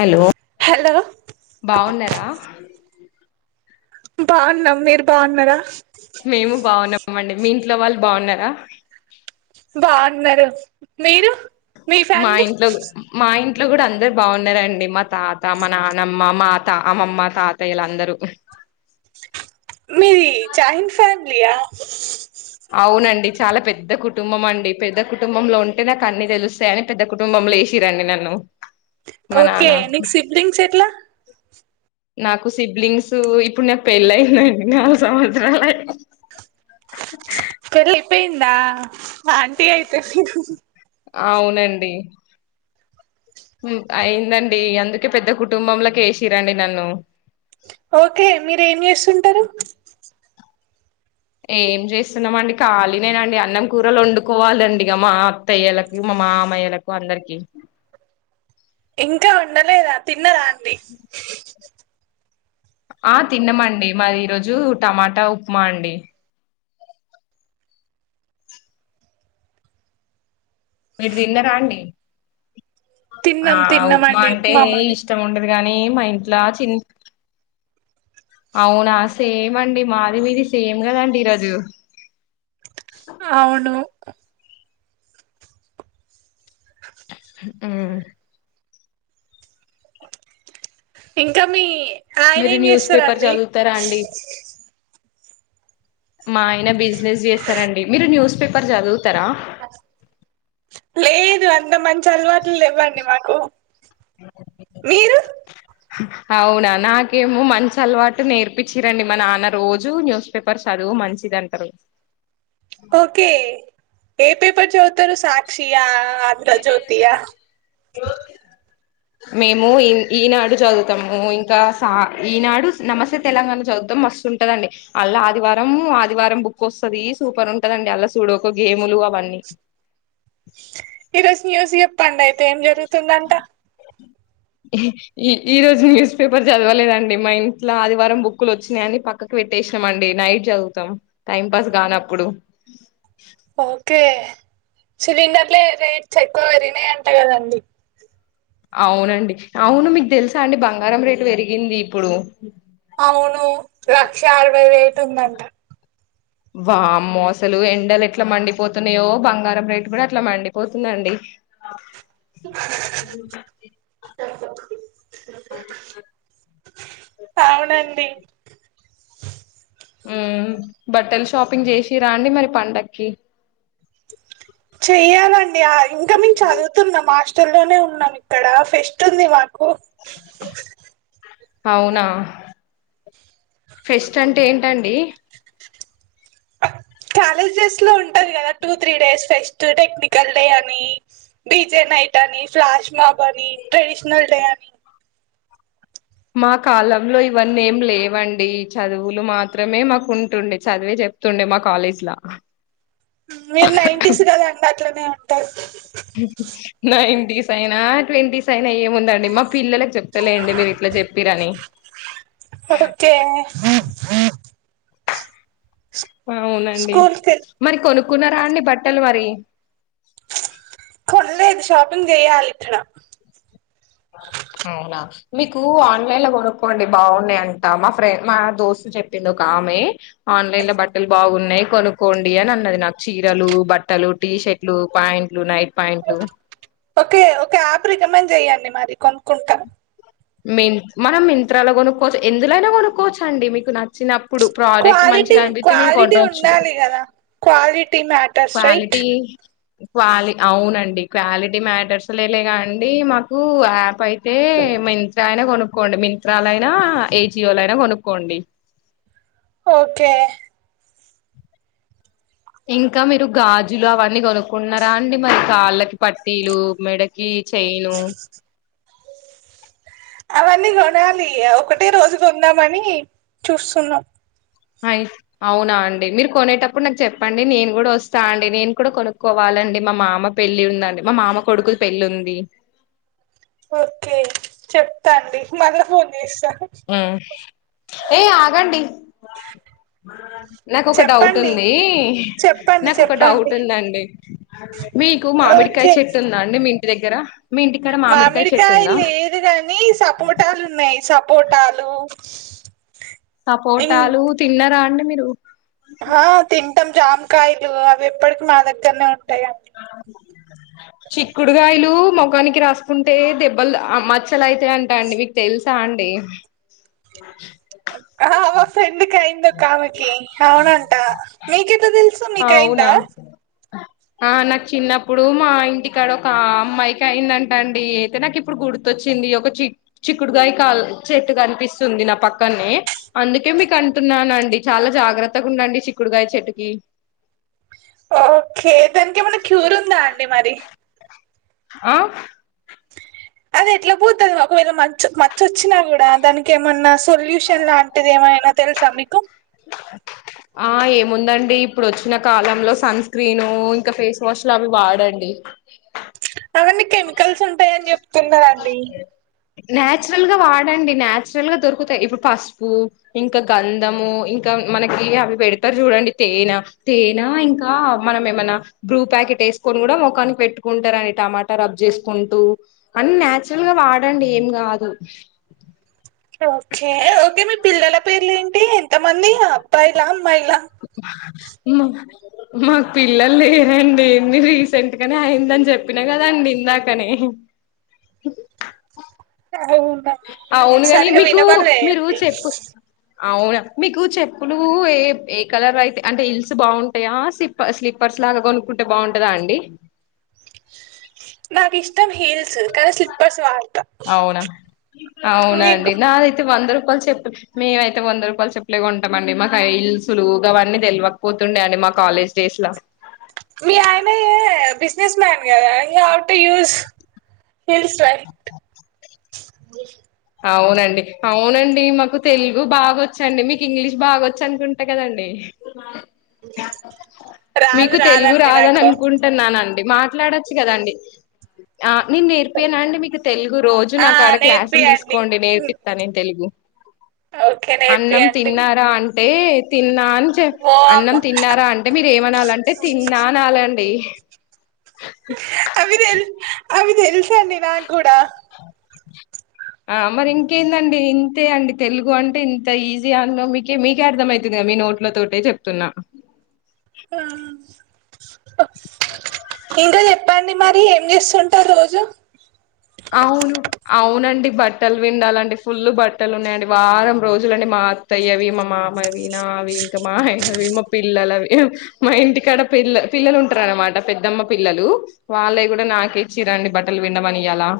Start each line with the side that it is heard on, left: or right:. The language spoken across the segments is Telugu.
left: హలో
right: హలో
left: బాగున్నారా
right: బాగున్నాం మీరు బాగున్నారా
left: మేము బాగున్నాంమండి మీ ఇంట్లో వాళ్ళు బాగున్నారా
right: బాగున్నారు మీరు మీ
left: మా
right: ఫ్యామిలీ
left: ఇంట్లో మా ఇంట్ ఇంట్లో కూడా అందరు బాగున్నారండి మా తాత మా నానమ్మ మా తా అమ్మమ్మ తాతయ్యలు అందరూ
right: మీది జాయింట్ ఫ్యామిలీయా [inaudible]
left: అవునండి చాలా పెద్ద కుటుంబం అండి పెద్ద కుటుంబంలో ఉంటే నాకు అన్ని తెలుస్తాయ అని పెద్ద కుటుంబంలో వేసిరండి నన్ను మా
right: ఓకే
left: నాన్న
right: నీకు సిబ్లింగ్స్ ఎట్లా
left: నాకు సిబ్లింగ్స్ ఇప్పుడు నాకు పెళ్ళయిందండి నాలుగు సంవత్సరాలు అయి [inaudible]
right: పెళ్ళి అపేయింద ఆంటీ అయితే
left: అవునండి హ్మ్ అయిందండి అందుకే పెద్ద కుటుంబంలకి యేశిర్రండి నన్ను
right: ఓకే మీరు ఏం చేస్తుంటారు
left: ఏం చేస్తున్నామండి ఖాళీనేనండి అన్నం కూరలు వండుకోవాలండిగ మా అత్తయ్యలకు మా మామయ్యలకు అందరికి
right: ఇంకా వండలేదా తిన్నరా అండి
left: ఆ తిన్నామండి మారి ఈరోోజు టమాటా ఉప్మా అండి మీరు తిన్నరా అండి ఆ
right: తిన్నాం
left: ఉప్మా
right: తిన్నామండి
left: అంటే
right: మాది
left: ఇష్టం ఉండది కానీ మా ఇంట్లా చి అవునా సేమ్ అండి మాది మీది సేమ్ కదండి ఈరోజు
right: అవును [inaudible] [inaudible]
left: ఆ
right: ఇంకా మీ ఆయన
left: మీరు
right: ఏం
left: న్యూస్ పేపర్
right: చేస్తారండి
left: చదువుతారా అండి మా ఆయన బిజినెస్ చేస్తరండి మీరు న్యూస్ పేపర్ చదువు
right: లేదు అ అంత మంచి అలవాట్లు లెవ్వండి మాకు మీరు
left: అవునా నాకేమో మంచి అలవాటు నేర్పిచ్చిరండి మా నాన్న రోజు న్యూస్ పేపర్ చదువు మంచిదంటరు.
right: ఒకే ఏ పేపర్ చదుతారు సాక్షియా
left: ఏమైనా
right: ఆంధ్రజ్యోతియా
left: చేయని జోక్స్ మేము ఈ ఈనాడు చదువుతాము, ఇంకా సా ఈనాడు, నమస్తే తెలంగాణ చదువుతాం మస్తు ఉంటదండి, అల్లా ఆదివారం ఆదివారం బుక్ వస్తుంది సూపర్ ఉంటదండి అల్లా సూడొకొ గేములు అవన్నీ
right: ఈరోజు న్యూస్ చెప్ ప్పండి అయితే ఏం జరుగుతుందంట.
left: ఈ ఈ రోజు న్యూస్ పేపర్ చదవలేదండి, మా ఇంట్లో ఆదివారం బుక్లు వచ్చినాయని పక్కకు పెట్టేసినామండి. నైట్ చదువుతాం టైం పాస్ కానప్పుడు.
right: ఓకే సిలిండర్లే రేట్స్ ఎక్కువ పెరిగినయి అంట కదండి.
left: అవునండి అవును మీకు తెలుసా అండి బంగారం రేటు పెరిగింది ఇప్పుడు.
right: అవును లక్ష అరవై వే రేట్ ఉందంట.
left: వామ్మో అసలు ఎండలు ఎట్లా మండిపోతున్నాయో బంగారం రేటు కూడా అట్లా మండిపోతుందండి. ఉ
right: అవునండి.
left: ఉ బట్టలు షాపింగ్ చేసిరాండి మరి పండక్కి.
right: చెయాలం డి ఆ ఇంకా మేం చదువుతున్నం హా స్టల్ లోనే ఉన్నాం ఇక్కడ ఫెస్ట్ ఉంది మాకు.
left: అవునా ఫెస్ట్ అంటే ఏంటండి.
right: కాలేజెస్ లో ఉంటంది కదా two three days fest technical day అని, డీజే నైట్ అని, ఫ్లాష్ మాబ్ అని ట్రెడిషనల్ డే అని.
left: మా కాలంలో ఇవన్నీ ఏం లేవండి. చదువులు మాత్రమే మాకు ఉంటుండే చదివే చెప్తుండే మా కాలేజీలా.
right: మీరు నైంటీస్ కదా అండి అట్లనే ఉం టది
left: హు నైంటీస్ సైన ట్వంటీస్ అయినా ఏముందండి మా పిల్లలకు చె ప్తా లేండి మీరు ఇట్లా చెప్పిరని.
right: ఓకే
left: అవునండి
right: స్కూల్ కి
left: మరి కొను కున్నరాండి బట్టలు మరి
right: ఆ లేదు షాపింగ్ చేయ్యాలి ఇక్కడ.
left: అవునా మీకు ఆన్లైన్ లో కొనుక్కోండి బాగున్నాయి అంట మా ఫ్రెం మా దోస్తు చెప్పింది ఒకామె ఆన్లైన్ లో బట్టలు బాగున్నాయి కొనుక్కోండి అని అన్నది. నాకు చీరలు, బట్టలు, టీషర్ట్లు, ప్యాంట్లు, నైట్ పాయింట్లు
right: ఓకే ఓకే ఆప్రీ రికమెండ్ చెయ్యండి మరి కొనుక్కుంటాం
left: మిం మనం మింతాల కొనుక్కోవచ్చు ఎందులోైనా కొనుక్కోవచ్చ అండి మీకు నచ్చిన
right: క్వాలిటీ క్వాలిటీ ఉండాలి కదా క్వాలిటీ మ్యా
left: క్వాలిటీ క్వాలి అవు ఆవునండి క్వాలిటీ మ్యాటర్స్లే లేగా అండి మాకు యాప్ అయి తే మింత్రా నే కొను క్కోండి మింతాలైనా ఏజియో లో యినా కొనుక్కోండి
right: ఓకే
left: ఇంకా మీరు గాజులు అవన్నీ కొనుక్కుంట్నారా అండి మరి కాళ్ళకి పట్టీలు మెడకి చేను
right: అవన్నీ కొనాలి ఒకటే రోజు కొందామని చూస్తున్నాం.
left: అయి అవునా అండి మీరు కొనేటప్పుడు నాకు చెప్పండి నేను కూడా వస్తా అండి నేను కూడా కొనుక్కోవాలండి మా మామ పెళ్ళి ఉందండి మా మామ కొడుకుది పెళ్లి ఉంది.
right: ఓకే చెప్తాండి మల ఫోన్ చేస్త
left: ఏ ఆగండి నాకు ఒక డౌట్
right: చెప్పండి
left: ఉంది
right: చెప్పండి
left: నాకుొ ఒక డౌట్
right: చెప్పండి
left: ఉందండి మీకు మామిడికాయ
right: ఓకే
left: చెట్టు ఉందాండి మీ మీ దగ్గర మీ ఇంటికాడ చెట్టు
right: మామిడికాయ
left: ఉందా
right: లేదు కాని సపోటాలు ఉన్నాయి సపో.. పోోటలు
left: సపోటాలు తిన్నరాా అండి మీ రూ
right: ఆ తింటాం జామ్కాయలు అవి ఎప్పటికి మాదగనే ఉంట్
left: [unintelligible] [inaudible] చిక్కుడుగాయలు మొఖనికి రాసుకుంటే దెబ్బలు మచ్చలయితే అంటా అండి మీకు తెలుసా అండి.
right: ఎందుకుయిందో కామెకి అవునంట మీకెట తెలుస్ తెసు మీ కయందా
left: అవునా ఆ నాకు చిన్నప్పుడు మా ఇంటికాడ ఒక అమ్మాయికి అయిందంట అం. డి అయితే నాకు ఇప్పుడు గుర్తొచ్చింది ఒక చిక్ చిక్కుడుగాయ క చెట్టు కనిపిస్తుంది నా పక్కనే! అందుకే మీకు అంటున్నానండి చాలా జాగ్రత్తగా ఉండండి చిక్కుడుగాయ చెట్టుకి
right: ఒక దానికి ఏమన్నా క్యూర ఉందా అండి మరి
left: ఆ
right: అది ఎట్లా పోతుంది ఒకవేళ మ మచిొచ్చినా కూడా దానికి ఏమన్నా సొల్యూషన్ లాంటిది ఏమైనా తెలుసా మీకు?
left: ఆ ఏముందండి ఇప్పుడు వచ్చ చిన్న కాలంలో సన్ స్క్రీను ఇంకా ఫేస్ వాష్ లు అవి వాడండి
right: [unintelligible] అవన్నీ కెమికల్స్ ఉంటాయ అని చెప్తున్నండి
left: నాచురల్ గా వాడండి నాచురల్ గా దొరుకుతాయి ఇప్పుడు పసుపు ఇంకా గంధము ఇంకా మనకి అవి పెడతారు చూడండి తేనె తేనా ఇంకా మనం ఏమైనా బ్రూ ప్యాకెట్ వేసుకొని కూడా మఖానికి పెట్టుకుంటారండి టమాటా రబ్ చేసుకుంటూ అన్ని నచురల్ గా వాడండి ఏం కాదు
right: ఓకే ఓకే మీ పిల్లల పేర్లు ఏంటి మంది అబ్బాయిలా అమ్మాయిల
left: మా మాకు పిల్లలు లేరండి ఎన్ని రీసెంట్ గానే అయిందని చెప్పినా కదండి ఇందాకనే
right: అవునా నాకు
left: అవునుగాని
right: సరిగా
left: మీకు
right: వినబడలే
left: మీరు
right: అండి
left: చెప్పు అవునా మీకు చెప్పులు ఏ ఏ కలర్ అయితే అంటే హిల్స్ బాగుంటాయా స్ప్ప స్లీప్పర్స్ లాగా కొనుక్కుంటే బాగుంటందా అండి
right: నాకు ఇష్టం హిల్స్ కానీ స్లిప్పర్స్ వాలి
left: అవునా అవునా అండి
right: మీకు
left: నాదైతే వందరు రూపాయలు చెప్పుల్ మేముయితే వంద రూపాయలు చెప్పలే కొంటాం అండి మాకు హిల్స్లుగా అవన్నీ తెలివకపోతుండే అండి మా కాలేజ్ డేస్ లో
right: మీ ఆయన ఏ బిజినస్ మ్యాన్ గద [unintelligible] యూస్ హిల్ స్లైట్ మీ
left: అవునండి అవునండి మాకు తెలుగు బాగొచ్చండి మీకు ఇంగ్లీష్ బాగొచ్చ అనుకుంటా కద అండి
right: రాదు
left: మీకు తెలుగు
right: రాదండి
left: రాదని
right: నాకు
left: అనుకుంటున్నాను మాట్లాడొచ్చు కదండి ఆ నేను నేర్పోయాన అని మీకు తెలుగు రోజు
right: ఆ
left: నా కడ క్లాసులు తీసుకు
right: నేర్పియండి
left: కోండి
right: ఉమ్,
left: నేర్పిస్తా నేను తెలుగు
right: ఓకే
left: అన్నం
right: నేర్పియండి
left: తిన్నారా అ [unintelligible] తిన్ అ
right: ఓ
left: అన్నం
right: అమ్మ
left: తిన్నారా అంటే మీరు ఏమనాలంటే తిన్నా అనలండి
right: అవితెల్ అవితెల్ నాకు కూడా
left: ఆ మరి ఇంకేందండి ఇంతే అండి తెలుగు అంటే ఇంత ఈజీ అ మీకే మీకే అర్థం అయితుంది కదా మీ నోట్ల తోటే చెప్తున్నా
right: ఉమ్, ఇంకా చెప్పండి మరి ఏం చేస్తుంటారు రోజు
left: అవును అవునండి బట్టలు విండాలండి ఫుల్ బట్టలు ఉన్నాయండి వారం రోజులు అండి మా అత్తయ్యవి మా మామవి నావి ఇంకా మా ఆయన అవి మా పిల్లలవి మా ఇంటికాడ పిల్ల పిల్లలు ఉంటారు అనమాట పెద్దమ్మ పిల్లలు వాళ్ళే కూడా నాక ఇచ్చిరండి బట్టలు విండమని ఇలా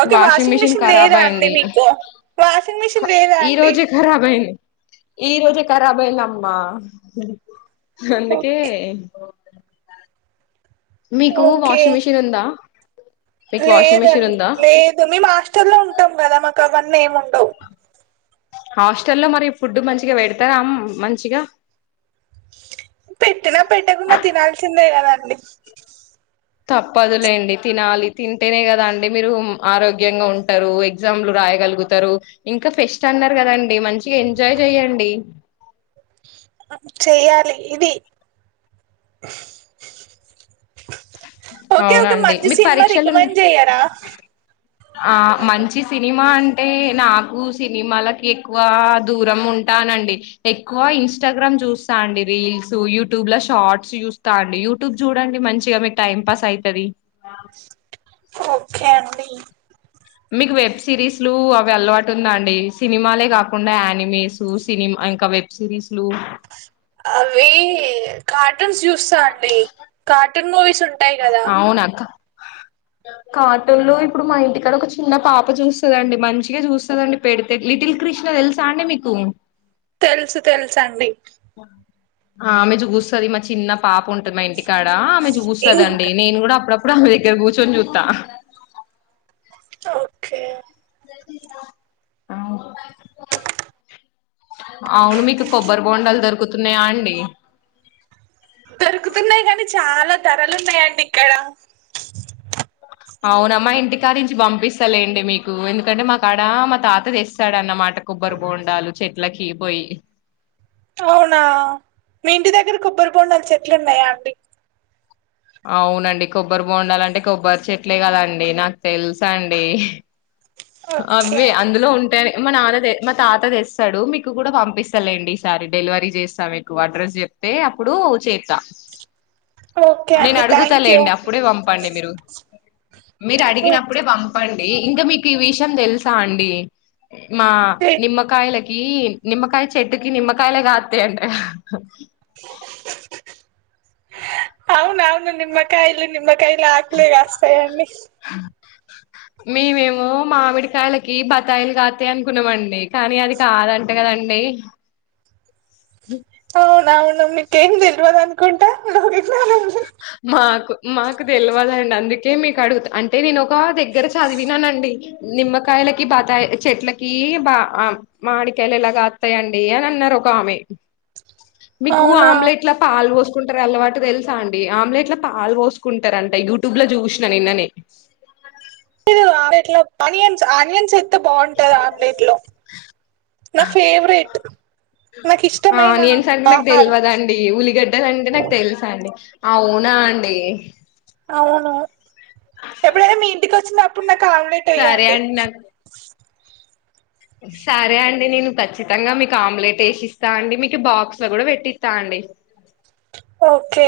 right: ఓకే వాషింగ్ మిషిన్
left: ఖరాబ్
right: లేదా అండి
left: అయింది
right: మీకు వాషింగ్ మిషన్ లేదా అండి
left: ఈ రోజే ఖరాబ్ అయింది అమ్మా అందుకే
right: ఓకే
left: మీకు
right: ఓకే
left: వాషింగ్ మిషిన్ ఉందా మీకు వాషింగ్ మిషిన్
right: లేదండి
left: ఉందా
right: లేదు మేం హస్టల్ లో ఉంటాం కదా మాక్ కవన్నీ ఏం ఉండవు
left: హాస్టల్లో మరి ఫుడ్ మంచిగా పెడతారా మంచిగా
right: పెట్టినా పెట్టకుండా తినాల్సిందే కద అండి
left: తప్పదులేండి తినాలి. తింటేనే కదా అండి మీరు ఆరోగ్యంగా ఉంటారు. ఎగ్జామ్లు రాయగలుగుతారు ఇంకా ఫెస్ట్ అన్నారు కదం డి మంచిగా ఎంజాయ్ చెయండి
right: చెయ్యాలి ఇది ఓకే ఓకే
left: అవునండి
right: మంచి
left: మీకు
right: సినిమా
left: పరీక్షలు ఉన్నాయి
right: రికమెండ్ చెయ్యారా
left: ఆ మంచి సినిమా అం టే నాకు సినిమాలకి ఎక్కువ దూరం ఉంటానండి. ఎక్కువ ఇన్స్టాగ్రామ్ చూస్తా అండి. రీల్స్ యూట్యూబ్ లో షార్ట్స్ చూస్తా అండి. యూట్యూబ్ చూడండి మంచిగా మీకు టైం పాస్ అయితది.
right: ఓకే అండి
left: మీకు వెబ్ సిరీస్లు అవి వెలవాటు ఉందా అండి సినిమాలే కాకుండా యానిమేస్ సినిమా ఇంకా వెబ్ సిరీస్లు
right: అవి కార్టూన్స్ జూస్తా అం డి కార్టూన్ మూవీస్ ఉంటాయి కదా
left: అవునక్క కార్టూన్లు ఇప్పుడు మా ఇంటికాడ ఒక చిన్న పాప చూస్తదండి. మంచిగా చూస్తదండి పెడితే లిటిల్ కృష్ణ తెలుసా అండి. మీకు
right: తెలుసు తెలుసు అండి
left: అమె జస్సది మా చిన్నా పాప ఉంటది. మా ఇంటికాడ ఆమె జుస్తదండి
right: ఇంకా
left: నేను కూడా అప్పుడప్పుడ్ ప్పుడు ఇక్కడ కూర్చొని జూత్త
right: ఓకే
left: అవును మీకు కొబ్బరి బొండాలు దొరుకుతున్నాయా అండి
right: దొరుకుతున్నాయి కానీ చాలా ధరలున్నాయండి ఇక్కడ
left: అవునమ్మా ఇంటి కానించి పంపిస్తలేండి. మీకు ఎందుకంటే మా కాడ మా తాత తెస్తాడన్నమాట కొబ్బరి బోండాలు చెట్లకి పోయి
right: అవునా మీ ఇంటి దగ్గర కొబ్బరి బొండాలు చెట్లున్నాయా అండి
left: అవునండి కొబ్బరి బొండాలంటే కొబ్బరి చెట్లే కదండి నాకు తెలుసండి.
right: ఓకే
left: అవి అందులో ఉంటాయి మా నాన్న మా తాత తెస్తాడు మీకు కూడా పంపిస్తలేండి ఈసారి డెలివరీ చేస్తా మీకు అడ్రస్ చెప్తే అప్పుడు చెత్తా
right: ఓకే
left: నేను
right: అండి
left: అడుగుతా
right: థ్యాంక్ యూ
left: లేండి
right: అండి.
left: అప్పుడే పంపండి. మీరు మీరు అడిగినప్పుడే
right: ఓకే
left: పంపండీ ఇంక మీక్ ఈ విషయం తెలుసా అండి మా నిమ్మ కయల ఏ టి నిమ్మకాయ చెట్టుకి నిమ్మకాయలే కాత్తాయి అంట
right: అవును అవును నిమ్మ కయలు నిమ్మ కాయలే కాస్తాయి అండి
left: మేమేమో మామిడికాయలకి బత్తాయిలు కాస్తాయ అనుకున్నామండి కానీ అది కాదంట కదండి
right: అవునవును నీకేం తెల్వదు అనుకుంటా [inaudible]
left: మాకు మాకు తెలియవదండి అందుకే మీకు అడుగుత అంటే నేను ఒక దగ్గర చదివినానండి నిమ్మకాయలకి బతాయి చెట్లకి బా ఆ మాడికాయలు ఎలా కాస్తాయండి అని అన్నారు ఒక ఆమె మీకు
right: అవునా
left: ఆమ్లెట్ల పాలు పోస్కో కుంటారు అలవాటు తెలు టా అండి ఆమ్లెట్ లో పాలు పోసుకుంటరంట యూట్యూబ్లో చూసిన నిన్ననే
right: ఇట్లో అనిన్స్ అనియన్స్ ఎంత బాగుంటుంది ఆమ్లెట్లో నా ఫేవరెట్ నాకు ఇష్టమైన
left: ఆనియన్స్ అంటే నాకు
right: ఆహారం
left: తెల్వదండి ఉల్లిగడ్డలు అంటే నాకు తెలుసా అండి అవునా అండి
right: అవును ఎప్పుడైనా మీ ఇంటికి వచ్చినప్ పునక్ కమ్లెట్
left: సరే
right: ఎయ్యండి
left: అండి నాకు సరే అండి నేను ఖచ్చితంగా మీకు ఆమ్లెట్ ఏసిస్తా అండి మీకు బాక్స్లో కూడా పెట్టిస్తా అండి
right: ఓకే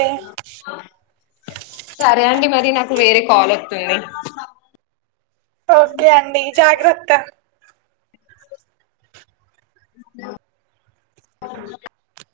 left: సరే అండి మరి నాకు వేరే కాల్ వచ్ ఉంది
right: ఓకే అండి జాగ్రత్ త
left: అ [inaudible]